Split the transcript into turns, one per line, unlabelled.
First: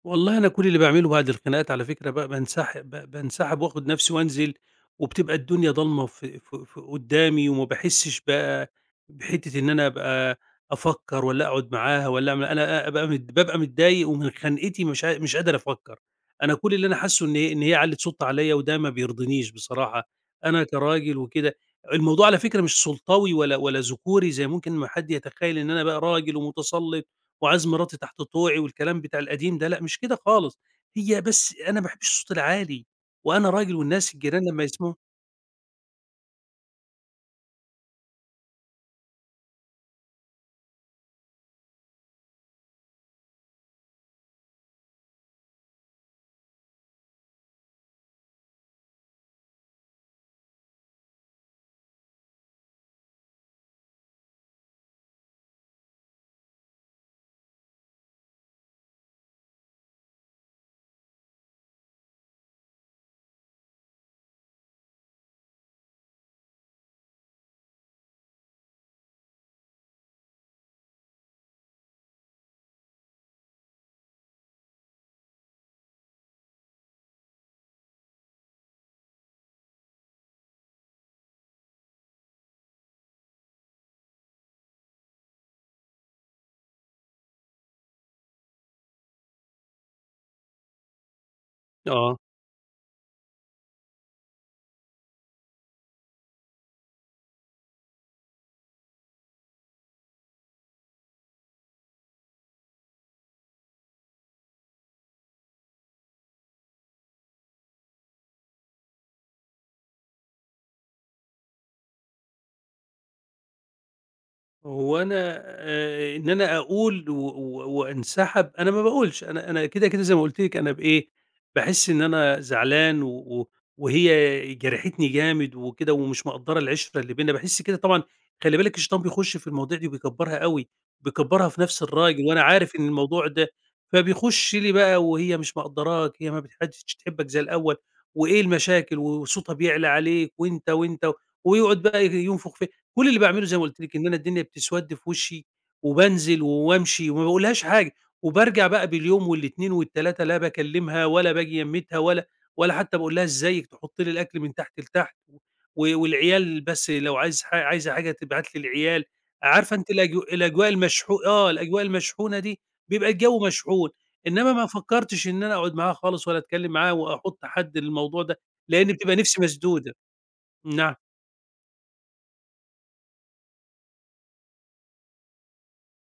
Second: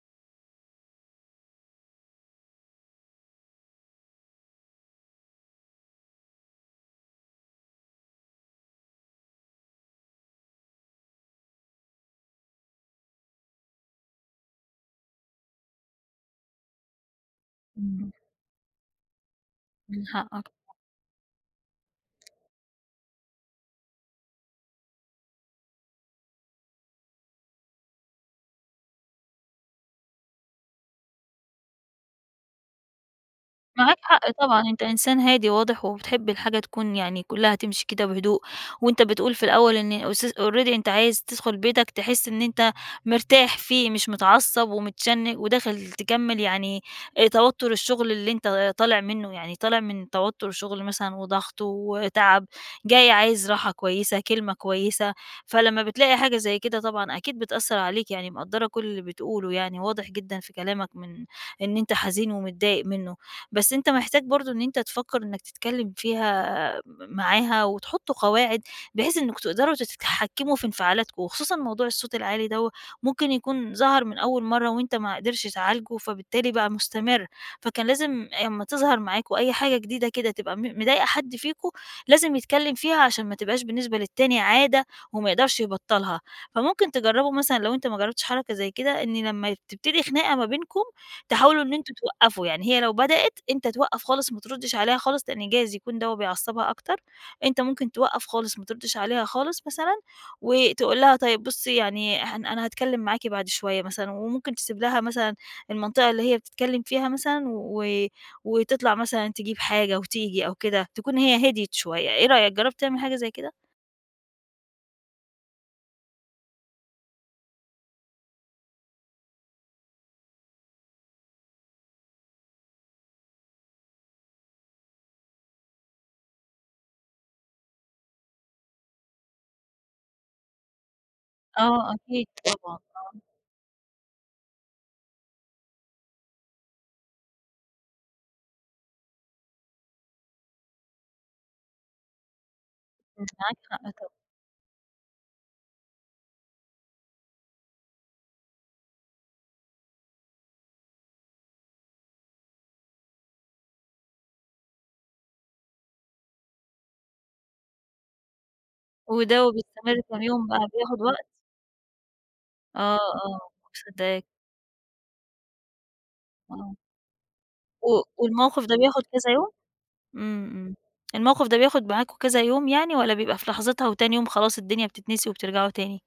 والله أنا كل اللي باعمله بعد الخناقات على فكرة بقى بانسحب ب بانسحب وآخد نفسي وانزل، وبتبقى الدنيا ضلمة ف ف ف قدامي وما باحسش بقى بحتّه إن أنا أبقى افكر والّا أقعد معاها والّا م أنا أ أ أبقى ب بابقى متضايق ومن خنقتي مش ع مش قادر أفكر، أنا كل اللي أنا حاسه إني ه إن هي علّت
إمم.
صوتها عليّا وده ما بيرضنيش
من
بصراحة،
حقك ط
أنا كراجل وكده الموضوع على فكرة مش سلطوي ولا ولا ذكوري زي ممكن ما حد يتخيل إن أنا بقى راجل ومتسلط وعايز مراتي تحت طوعي والكلام بتاع القديم ده، لأ مش كده خالص، هي بس أنا ما باحبش الصوت العالي وأنا راجل
معاك
والناس
حق
الجيران
طبعًا،
لمّا
أنت
يسمعوا
انسان هادي وواضح، وبتحب الحاجة تكون يعني كلها تمشي كده بهدوء، وأنت بتقُول في الأول إن اس already أنت عايز تدخل بيتك تحس إن أنت مرتاح فيه، مش متعصب ومتشن وداخل تكمل يعني آآ، توتر الشغل اللي أنت طالع منه يعني طالع من توتر شغل مثلًا وضغط وتعب جاي عايز راحة كويسة، كلمة كويسة، فلمّا بتلاقي حاجة زي كده طبعًا أكيد بتأثر عليك، يعني مقدّرة كل اللي بتقُوله يعني واضح جدًا في كلامك من إن أنت حزين ومتضايق منه. بس أنت محتاج برضه إن أنت تفكر إنك تتكلم فيها م معاها وتحطوا قواعد، بحيث إنكم تقدروا ت تتحكموا في انفعالاتكم، وخصوصًا موضوع الصوت العالي دوّة ممكن يكون ظهر من أول مرة وأنت ما قدرش تعالجه فبالتالي بقى مستمر، فكان لازم أمّا تظهر معاكم أي حاجة جديدة كده تبقى م مضايقة حد فيكم لازم يتكلم فيها، عشان ما تبقاش بالنسبة للتاني عادة وما يقدرش يبطّلها. فممكن تجربوا مثلًا لو أنت ما جربتش حركة زي كده إن لمّا تبتدي خناقة ما بينكم تحاولوا إن أنتم
آه.
توقفوا، يعني هي لو بدأت أنت توقّف خالص وما تردش عليها خالص، لأن جايز يكون دوّة بيعصبها أكتر، أنت ممكن توقّف خالص وما تردش عليها خالص مثلًا، وتقُول لها طيب بُصي يعني احن أنا هاتكلم معاكِ بعد شوية مثلًا، وممكن تسيب لها مثلًا المنطقة اللي هي بتتكلم فيها مثلًا و وتطلع مثلًا تجيب حاجة وتيجي أو كده، تكون هي هديت شوية، إيه رأيك، جربت تعمِل حاجة زي كده؟
وأنا آآ، إن أنا أقُول و و وانسحب، أنا ما باقولش، أنا أنا كده كده زي ما قُلت لِك، أنا بإيه، باحس إن أنا زعلان و و وهي جرحتني جامد وكده ومش مقدّرة العِشّرة اللي بيننا، باحس كده طبعًا خلي بالِك الشيطان بيخش في المواضيع دي و بيكبرها أوي بيكبرها في نِفس
آه،
الراجل،
أكيد،
وأنا عارف
طبعًا،
إن
آه.
الموضوع ده، فبيخش لي بقى وهي مش مقدّراك هي متح ما بقتش تحبك زي الأول وإيه المشاكل و وصوتها بيعلى عليك وأنت وأنت ويقعد بقى ينفخ ف كل اللي
أنت
باعمله زي
معاك
ما قُلت
حق
لِك إن
طبعًا.
أنا الدنيا بتسود في وشّي، وبانزل وامشي وما باقولهاش حاجة، وبارجع بقى باليوم وال2 وال3 لا باكلمها ولا باجي يميتها ولا ولا حتى باقُول لها إزيك، تحط لي الأكل من تحت لتحت و والعيال بس لو عايز حا عايزة حاجة تبعت لي العيال،
وده
عارفة أنتِ
وبيستمر
الأج
كام يوم بقى،
الأجواء
بياخد
المشحو
وقت؟
آه، الأجواء المشحونة دي
آه،
بيبقى الجو
آه،
مشحون،
مصدقاك.
إنما ما فكرتش إن أنا أقعد معاها خالص ولا أتكلم
آه.
معاها واحط حد
قو
للموضوع ده،
والموقِف ده
لإن
بياخد
بتبقى
كذا
نِفسي
يوم؟
مسدودة،
إمم، إمم،
نعم؟
الموقِف ده بياخد معاكم كذا يوم يعني والّا بيبقى في لحظتها وتاني يوم خلاص، الدنيا بتتنسي وبترجعوا تاني؟